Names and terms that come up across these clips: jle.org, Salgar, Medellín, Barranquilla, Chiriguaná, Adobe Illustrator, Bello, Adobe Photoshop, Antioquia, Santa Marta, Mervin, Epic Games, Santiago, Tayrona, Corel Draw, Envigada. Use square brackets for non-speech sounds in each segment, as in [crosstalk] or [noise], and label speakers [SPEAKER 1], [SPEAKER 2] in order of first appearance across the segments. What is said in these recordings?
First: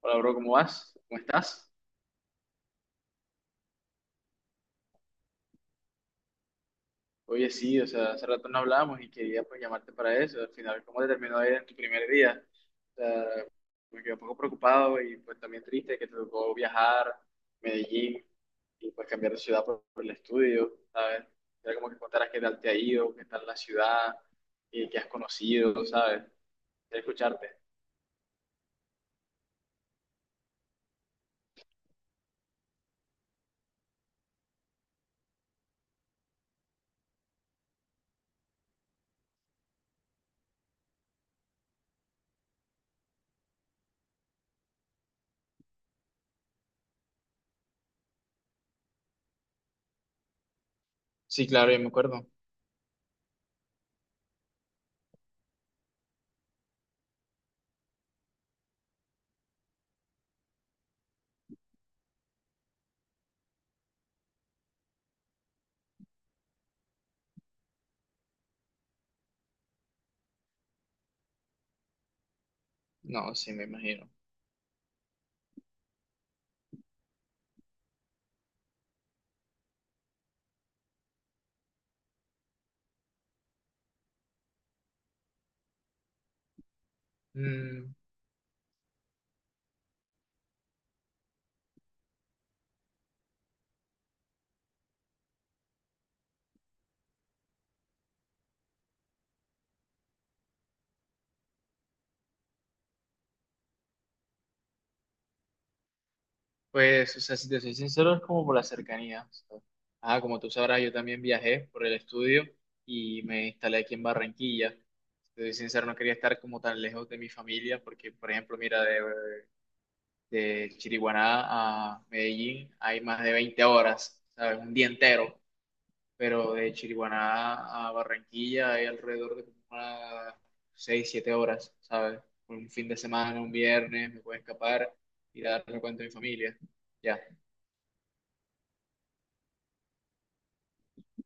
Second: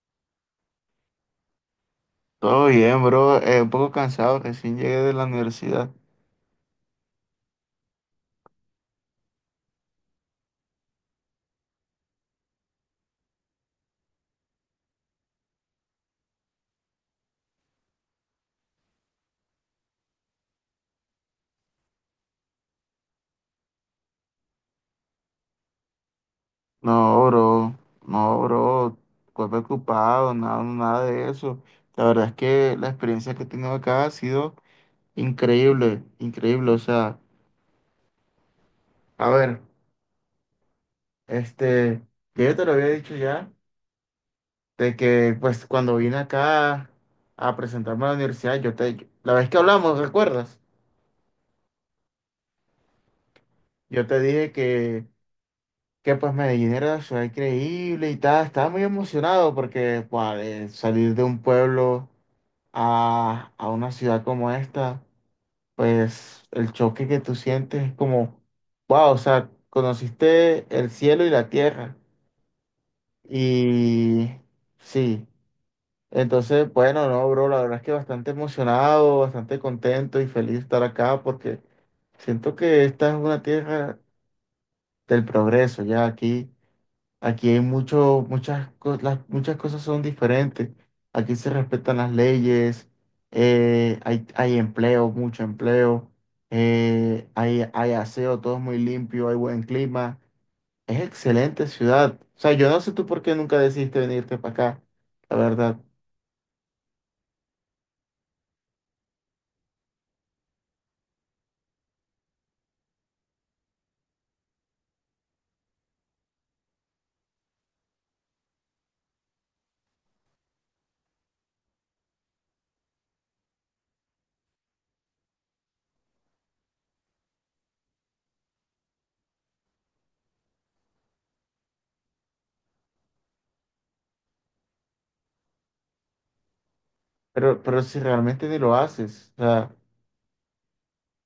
[SPEAKER 1] Hola, bro, ¿cómo vas? ¿Cómo estás?
[SPEAKER 2] Todo bien, bro. Un poco cansado, recién llegué de la universidad.
[SPEAKER 1] Oye, sí, o sea, hace rato no hablábamos y quería pues llamarte para eso. Al final, ¿cómo te terminó de ir en tu primer día? O sea, me quedé un poco preocupado y pues también triste que te tocó viajar a Medellín y pues cambiar de ciudad por el estudio, ¿sabes? Era como que contaras qué tal te ha ido, qué tal la ciudad y qué has conocido, ¿sabes? Quería
[SPEAKER 2] No,
[SPEAKER 1] escucharte.
[SPEAKER 2] bro, no, bro. Cuerpo ocupado, nada, nada de eso. La verdad es que la experiencia que he tenido acá ha sido increíble, increíble. O sea, a ver, este, yo te lo había dicho ya, de que pues cuando vine acá a presentarme a la universidad, la vez que hablamos, ¿recuerdas?
[SPEAKER 1] Sí, claro, yo me acuerdo.
[SPEAKER 2] Yo te dije que pues Medellín era una ciudad increíble y tal. Estaba muy emocionado porque pues, salir de un pueblo a una ciudad como esta, pues el choque que tú sientes es como, wow, o sea, conociste el cielo y la tierra.
[SPEAKER 1] No, sí, me imagino.
[SPEAKER 2] Y sí, entonces, bueno, no, bro, la verdad es que bastante emocionado, bastante contento y feliz de estar acá porque siento que esta es una tierra del progreso, ya aquí. Aquí hay
[SPEAKER 1] Mm.
[SPEAKER 2] mucho, muchas, las, muchas cosas son diferentes. Aquí se respetan las leyes, hay empleo, mucho empleo, hay aseo, todo es muy limpio, hay buen clima. Es excelente ciudad. O sea, yo no sé tú por qué nunca decidiste venirte para acá, la verdad.
[SPEAKER 1] Pues, o sea, si te soy sincero, es como por la cercanía. O sea, ah, como tú sabrás, yo también viajé por el estudio y me instalé aquí en Barranquilla. Si te soy sincero, no quería estar como tan lejos de mi familia porque, por ejemplo, mira, de Chiriguaná a Medellín hay más de 20 horas, ¿sabes? Un día entero. Pero de Chiriguaná a Barranquilla hay alrededor de como unas 6 7 horas, ¿sabes? Un fin de semana, un viernes, me puedo escapar y darme cuenta de mi familia. Ya.
[SPEAKER 2] Pero si realmente ni lo haces, o sea,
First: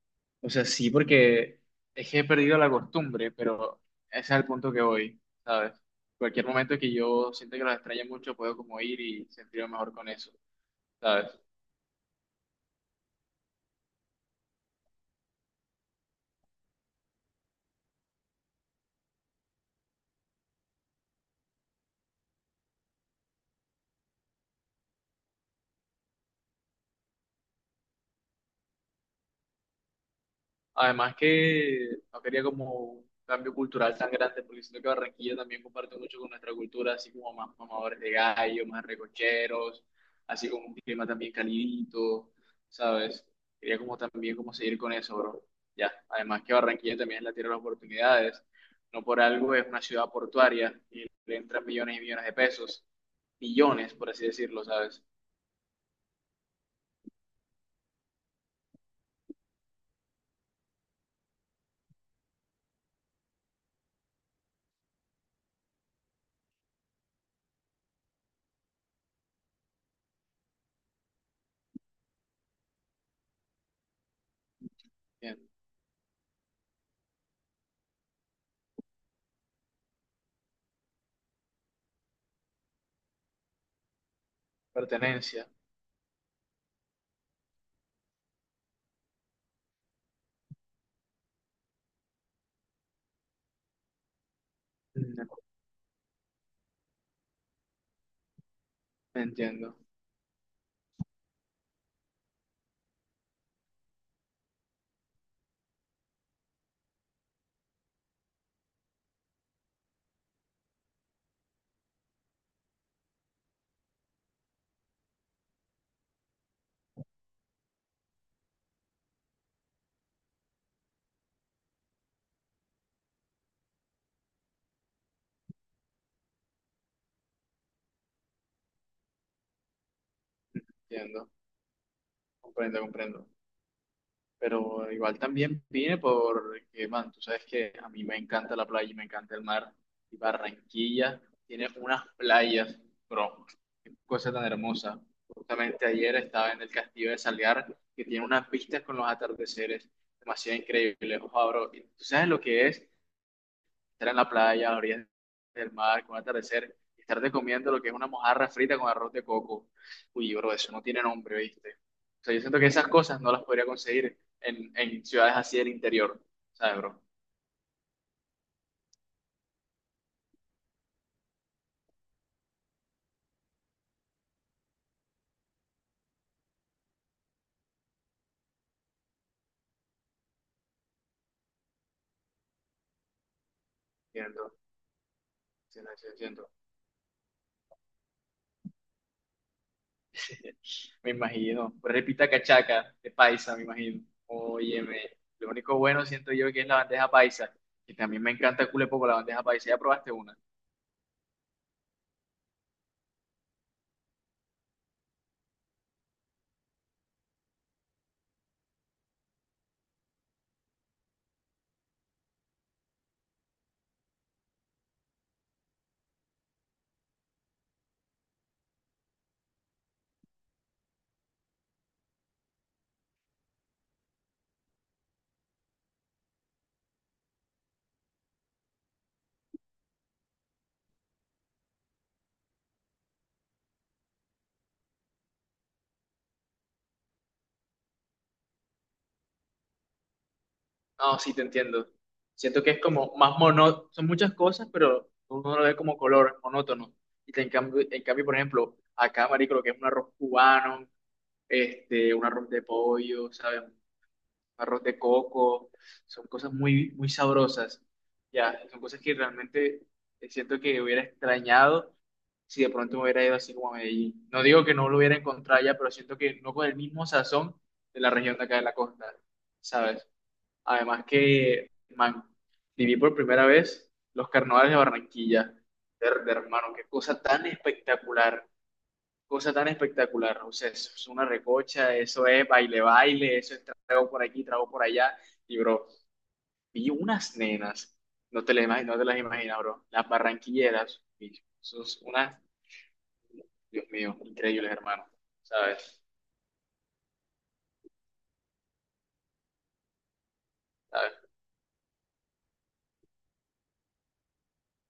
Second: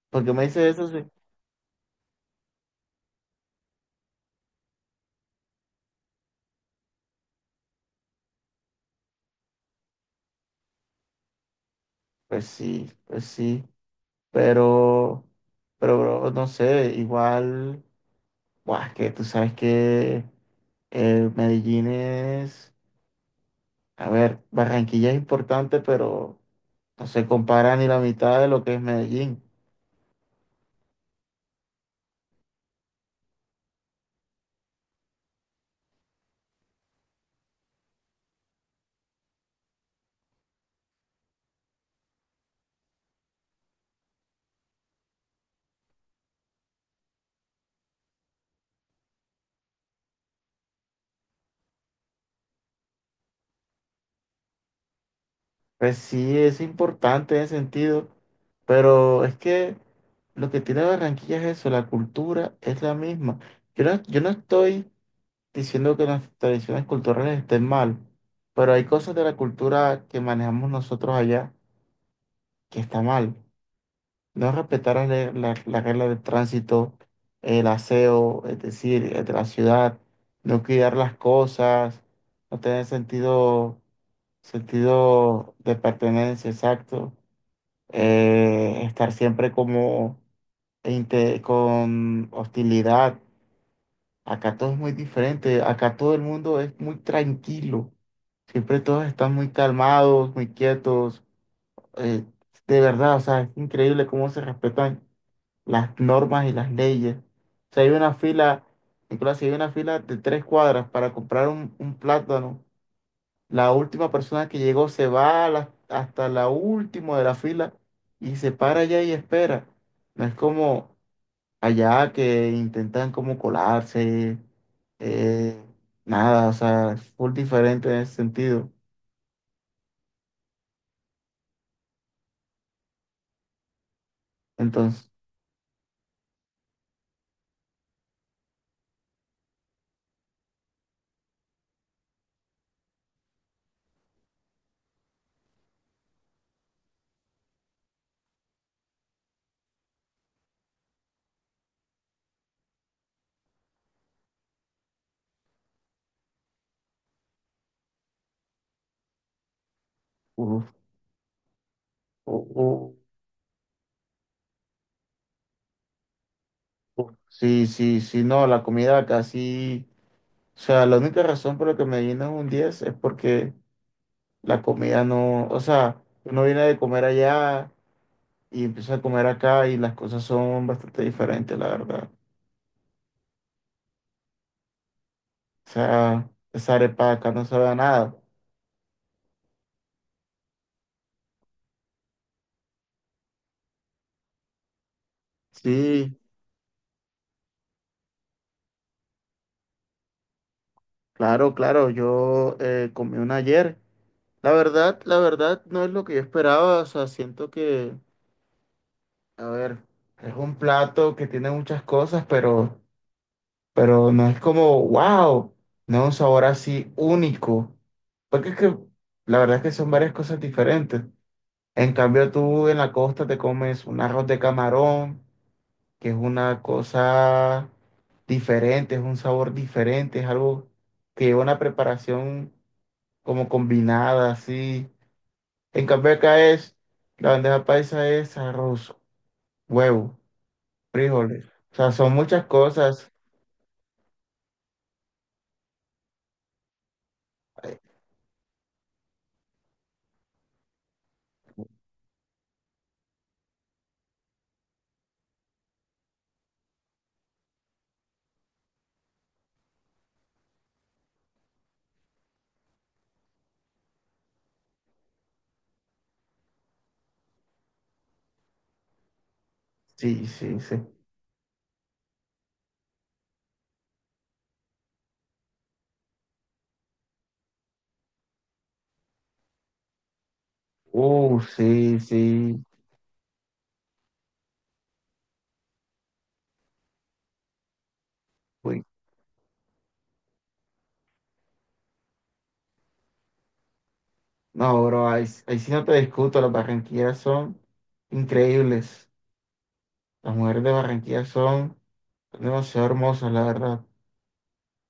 [SPEAKER 2] porque me
[SPEAKER 1] O sea,
[SPEAKER 2] dices eso,
[SPEAKER 1] sí,
[SPEAKER 2] sí.
[SPEAKER 1] porque es que he perdido la costumbre, pero ese es el punto que voy, ¿sabes? Cualquier momento que yo sienta que los extrañe mucho, puedo como ir y sentirme mejor con eso, ¿sabes?
[SPEAKER 2] Pues sí, pues sí, pero, pero bro, no sé, igual. Buah, es que tú sabes que Medellín es, a ver, Barranquilla es importante, pero no se compara ni la mitad de lo que es Medellín.
[SPEAKER 1] Además que no quería como un cambio cultural tan grande, porque siento que Barranquilla también comparte mucho con nuestra cultura, así como más mamadores de gallo, más recocheros, así como un clima también calidito, ¿sabes? Quería como también como seguir con eso, bro. Ya, además que Barranquilla también es la tierra de las oportunidades, no por algo es una ciudad portuaria y le entran millones y millones de pesos, millones, por así decirlo, ¿sabes?
[SPEAKER 2] Pues sí, es importante en ese sentido, pero es que lo que tiene Barranquilla es eso, la cultura es la misma. Yo no estoy diciendo que las tradiciones culturales estén mal, pero hay cosas de la cultura que manejamos nosotros allá que está mal. No respetar la, le-
[SPEAKER 1] Bien,
[SPEAKER 2] la- la regla de tránsito, el aseo, es decir, de la ciudad, no cuidar las cosas, no tener sentido,
[SPEAKER 1] pertenencia.
[SPEAKER 2] sentido de pertenencia, exacto, estar siempre como con hostilidad. Acá todo es muy
[SPEAKER 1] Mm.
[SPEAKER 2] diferente, acá todo el mundo es muy tranquilo, siempre todos están muy
[SPEAKER 1] Entiendo,
[SPEAKER 2] calmados, muy quietos, eh, de verdad, o sea, es increíble cómo se respetan las normas y las leyes. Si hay una fila, Nicolás, si hay una fila de 3 cuadras para comprar un plátano, la última persona que llegó se va hasta la última de la fila y se para allá y espera. No es como allá que intentan como colarse, eh, nada, o sea, es full diferente en ese sentido.
[SPEAKER 1] entiendo, comprendo, comprendo. Pero
[SPEAKER 2] Entonces,
[SPEAKER 1] igual también vine porque, man, tú sabes que a mí me encanta la playa y me encanta el mar. Y Barranquilla tiene unas playas, bro, qué cosa tan hermosa. Justamente ayer estaba en el castillo de Salgar, que tiene unas vistas con los atardeceres demasiado increíbles, ojo, bro. Y tú sabes lo que es estar en la playa, a la orilla del mar, con el atardecer, y estarte comiendo lo que es una mojarra frita con arroz de coco. Uy, bro,
[SPEAKER 2] uf,
[SPEAKER 1] eso no tiene nombre, ¿viste? O sea, yo
[SPEAKER 2] uf,
[SPEAKER 1] siento que esas
[SPEAKER 2] uf,
[SPEAKER 1] cosas no las podría conseguir en ciudades así del interior, ¿sabes, bro?
[SPEAKER 2] uf. Sí, sí, sí, no, la comida casi. O sea, la única razón por la que Medellín es un 10 es porque la comida no, o sea, uno viene de comer allá y empieza a comer acá y las cosas son bastante diferentes, la verdad.
[SPEAKER 1] Siento,
[SPEAKER 2] O
[SPEAKER 1] siento, siento.
[SPEAKER 2] sea,
[SPEAKER 1] siento.
[SPEAKER 2] esa arepa de acá no sabe a nada.
[SPEAKER 1] [laughs] Me imagino. Pues Repita cachaca de paisa, me imagino. Óyeme, lo único bueno
[SPEAKER 2] Sí,
[SPEAKER 1] siento yo que es la bandeja paisa, que también me encanta culepo con la bandeja paisa. ¿Ya probaste una?
[SPEAKER 2] claro, claro, yo comí una ayer. La verdad no es lo que yo esperaba, o sea, siento que, a ver, es un plato que tiene muchas cosas, pero no es como, wow, no, un sabor así único. Porque es que la verdad es que son varias cosas diferentes. En cambio, tú en la costa te comes un arroz de camarón, que es una cosa diferente, es un sabor diferente, es algo que lleva una preparación como combinada, así. En cambio, acá es, la bandeja paisa es arroz, huevo,
[SPEAKER 1] No, sí, te
[SPEAKER 2] frijoles. O
[SPEAKER 1] entiendo.
[SPEAKER 2] sea, son muchas
[SPEAKER 1] Siento que es
[SPEAKER 2] cosas.
[SPEAKER 1] como más monótono, son muchas cosas, pero uno lo ve como color, monótono. Y
[SPEAKER 2] Ay,
[SPEAKER 1] en cambio, por ejemplo, acá, marico, lo que es un arroz cubano, este, un arroz de pollo, ¿sabes? Un arroz de coco, son cosas muy, muy sabrosas. Ya, son cosas que realmente siento que hubiera extrañado si de pronto me hubiera ido así como a Medellín. No digo que no lo hubiera encontrado ya, pero siento que no con el mismo sazón de la región de acá de la costa, ¿sabes?
[SPEAKER 2] sí, sí, sí.
[SPEAKER 1] Además que, man, viví por primera vez los carnavales de Barranquilla. Verde, hermano, qué cosa tan espectacular, cosa tan espectacular. O sea, eso es una recocha,
[SPEAKER 2] Sí,
[SPEAKER 1] eso es
[SPEAKER 2] sí.
[SPEAKER 1] baile, baile, eso es trago por aquí, trago por allá. Y, bro, vi unas nenas,
[SPEAKER 2] Uy,
[SPEAKER 1] no te las imaginas, bro, las barranquilleras. Y eso es unas, Dios mío, increíbles,
[SPEAKER 2] no,
[SPEAKER 1] hermano,
[SPEAKER 2] bro, ahí, ahí sí no te
[SPEAKER 1] ¿sabes?
[SPEAKER 2] discuto. Las barranquillas son increíbles. Las mujeres de Barranquilla son demasiado hermosas, la verdad.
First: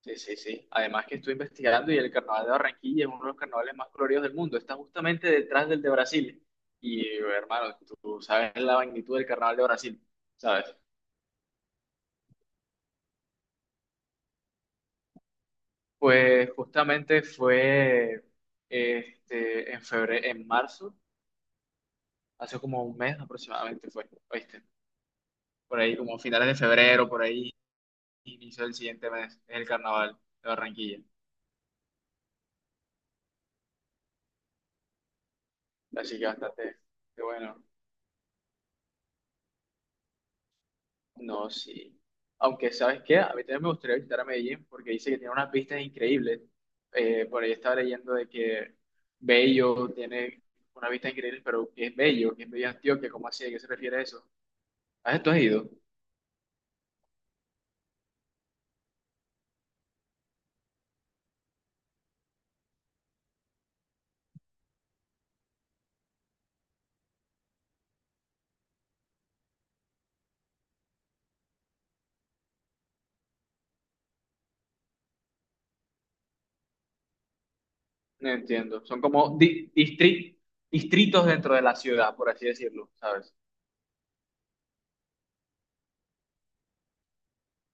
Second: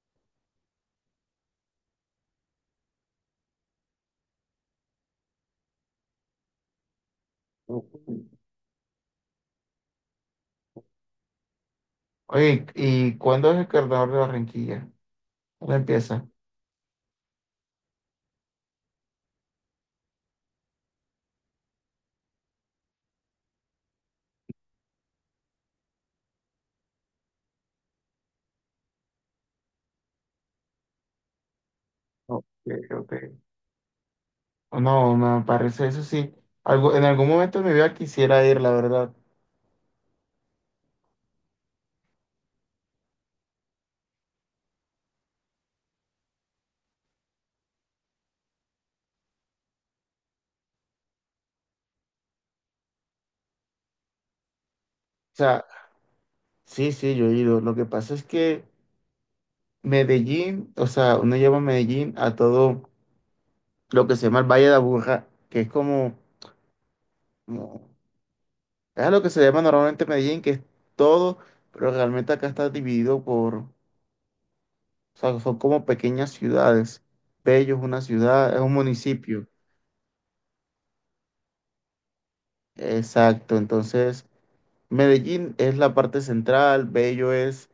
[SPEAKER 1] Sí, sí, sí. Además que estoy investigando y el carnaval de Barranquilla es uno de los carnavales más coloridos del mundo. Está justamente detrás del de Brasil. Y hermano, tú sabes la magnitud del carnaval de Brasil, ¿sabes?
[SPEAKER 2] Oye, ¿y cuándo es el carnaval de Barranquilla? ¿Cuándo empieza?
[SPEAKER 1] Pues justamente fue en febrero, en marzo, hace como un mes aproximadamente fue, ¿oíste? Por ahí como finales de febrero, por ahí inicio del siguiente mes, es el carnaval de Barranquilla.
[SPEAKER 2] Ok, ok. No, me parece eso
[SPEAKER 1] Así que
[SPEAKER 2] sí.
[SPEAKER 1] bastante,
[SPEAKER 2] Algo, en
[SPEAKER 1] qué
[SPEAKER 2] algún momento
[SPEAKER 1] bueno.
[SPEAKER 2] de mi vida quisiera ir, la verdad. O
[SPEAKER 1] No, sí. Aunque, ¿sabes qué? A mí también me gustaría visitar a Medellín porque dice que tiene unas vistas increíbles. Por ahí estaba leyendo de que Bello tiene una vista increíble, pero ¿qué es Bello? ¿Qué es Bello Antioquia? ¿Cómo así? ¿A qué se refiere eso? ¿A esto has
[SPEAKER 2] sea,
[SPEAKER 1] ido?
[SPEAKER 2] sí, sí, yo he ido. Lo que pasa es que Medellín, o sea, uno lleva a Medellín a todo. Lo que se llama el Valle de Aburrá, que es como- es a lo que se llama normalmente Medellín, que es todo, pero realmente acá está dividido por, o sea, son como pequeñas ciudades. Bello es una
[SPEAKER 1] No
[SPEAKER 2] ciudad, es un
[SPEAKER 1] entiendo. Son como
[SPEAKER 2] municipio.
[SPEAKER 1] distritos dentro de la ciudad, por así decirlo, ¿sabes?
[SPEAKER 2] Exacto, entonces Medellín es la parte central, Bello es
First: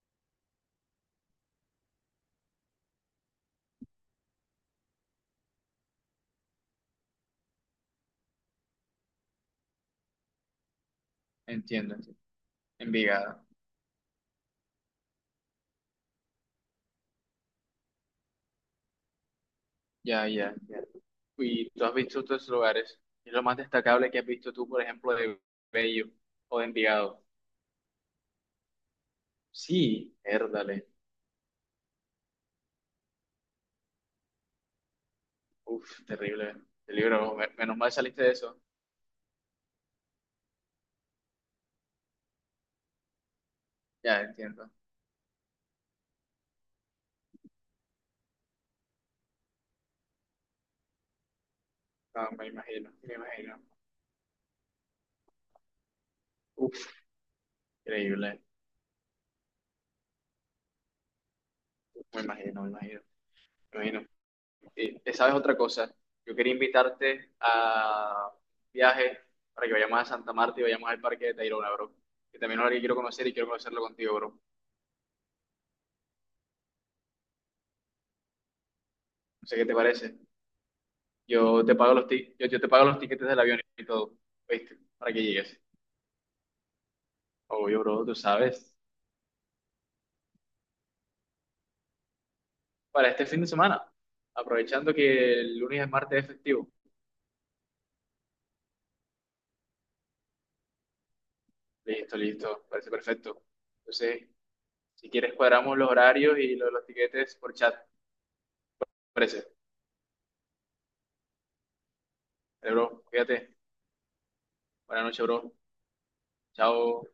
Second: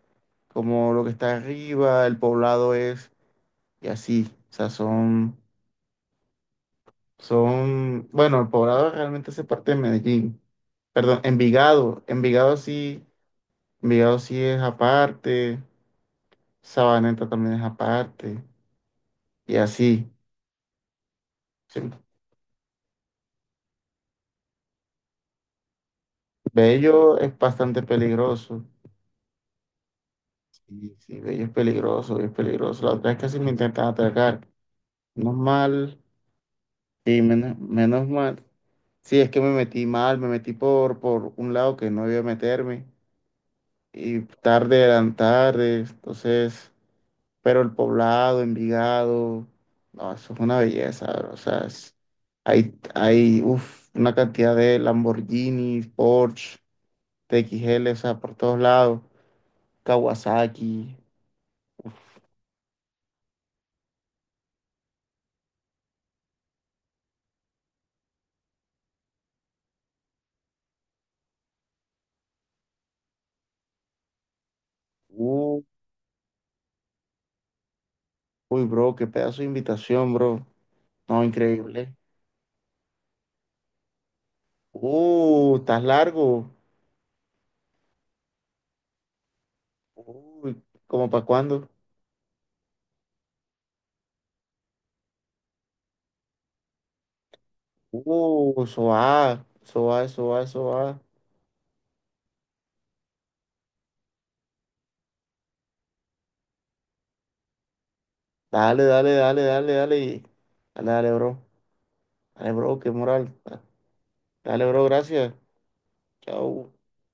[SPEAKER 2] como lo que está arriba, el poblado es, y así, o sea, bueno, el poblado realmente hace parte de Medellín. Perdón,
[SPEAKER 1] Entiendo.
[SPEAKER 2] Envigado.
[SPEAKER 1] Entiendo.
[SPEAKER 2] Envigado sí
[SPEAKER 1] Envigada.
[SPEAKER 2] Vigado sí es aparte, Sabaneta también es aparte, y así.
[SPEAKER 1] Ya, ya, ya. ¿Y
[SPEAKER 2] Sí.
[SPEAKER 1] tú has visto estos lugares? ¿Qué es lo más destacable que has visto tú, por ejemplo, de Bello o de
[SPEAKER 2] Bello
[SPEAKER 1] Envigado?
[SPEAKER 2] es bastante peligroso.
[SPEAKER 1] Sí, érdale.
[SPEAKER 2] Sí, sí, Bello es peligroso, Bello es peligroso. La otra vez casi me intentan atracar. Menos mal,
[SPEAKER 1] Uf, terrible. El
[SPEAKER 2] sí,
[SPEAKER 1] libro,
[SPEAKER 2] menos,
[SPEAKER 1] menos mal
[SPEAKER 2] menos
[SPEAKER 1] saliste de
[SPEAKER 2] mal.
[SPEAKER 1] eso.
[SPEAKER 2] Sí, es que me metí mal, me metí por un lado que no debía meterme, y
[SPEAKER 1] Ya entiendo.
[SPEAKER 2] tarde eran tarde, entonces. Pero el Poblado, Envigado, no, eso es una belleza, bro. O sea,
[SPEAKER 1] No, me
[SPEAKER 2] hay,
[SPEAKER 1] imagino, me
[SPEAKER 2] hay
[SPEAKER 1] imagino.
[SPEAKER 2] uf, una cantidad de Lamborghini, Porsche,
[SPEAKER 1] Uf,
[SPEAKER 2] TXL, o sea, por
[SPEAKER 1] increíble.
[SPEAKER 2] todos lados, Kawasaki.
[SPEAKER 1] Me imagino, me imagino. Me imagino. ¿Sabes otra cosa? Yo quería invitarte a un viaje para que vayamos a Santa Marta y vayamos al Parque de Tayrona, bro. Que también es algo que quiero conocer y quiero conocerlo contigo, bro.
[SPEAKER 2] Uh, uy, bro, qué pedazo de
[SPEAKER 1] No sé qué te
[SPEAKER 2] invitación,
[SPEAKER 1] parece.
[SPEAKER 2] bro. No,
[SPEAKER 1] Yo te
[SPEAKER 2] increíble.
[SPEAKER 1] pago los ti- yo, yo te pago los tiquetes del avión y todo. ¿Viste? Para que llegues.
[SPEAKER 2] Estás largo.
[SPEAKER 1] Obvio, bro, tú sabes.
[SPEAKER 2] Uy, ¿cómo para cuándo?
[SPEAKER 1] Para este fin de semana, aprovechando que el lunes es martes es festivo.
[SPEAKER 2] Eso va, eso va, eso va, eso va.
[SPEAKER 1] Listo, listo, parece perfecto. Entonces, si quieres cuadramos los horarios y lo de los tiquetes por chat.
[SPEAKER 2] Dale, dale, dale,
[SPEAKER 1] Parece.
[SPEAKER 2] dale, dale. Dale, dale, bro. Dale,
[SPEAKER 1] Vale,
[SPEAKER 2] bro, qué
[SPEAKER 1] bro,
[SPEAKER 2] moral.
[SPEAKER 1] cuídate.
[SPEAKER 2] Dale, bro,
[SPEAKER 1] Buenas noches,
[SPEAKER 2] gracias.
[SPEAKER 1] bro.
[SPEAKER 2] Chao.
[SPEAKER 1] Chao.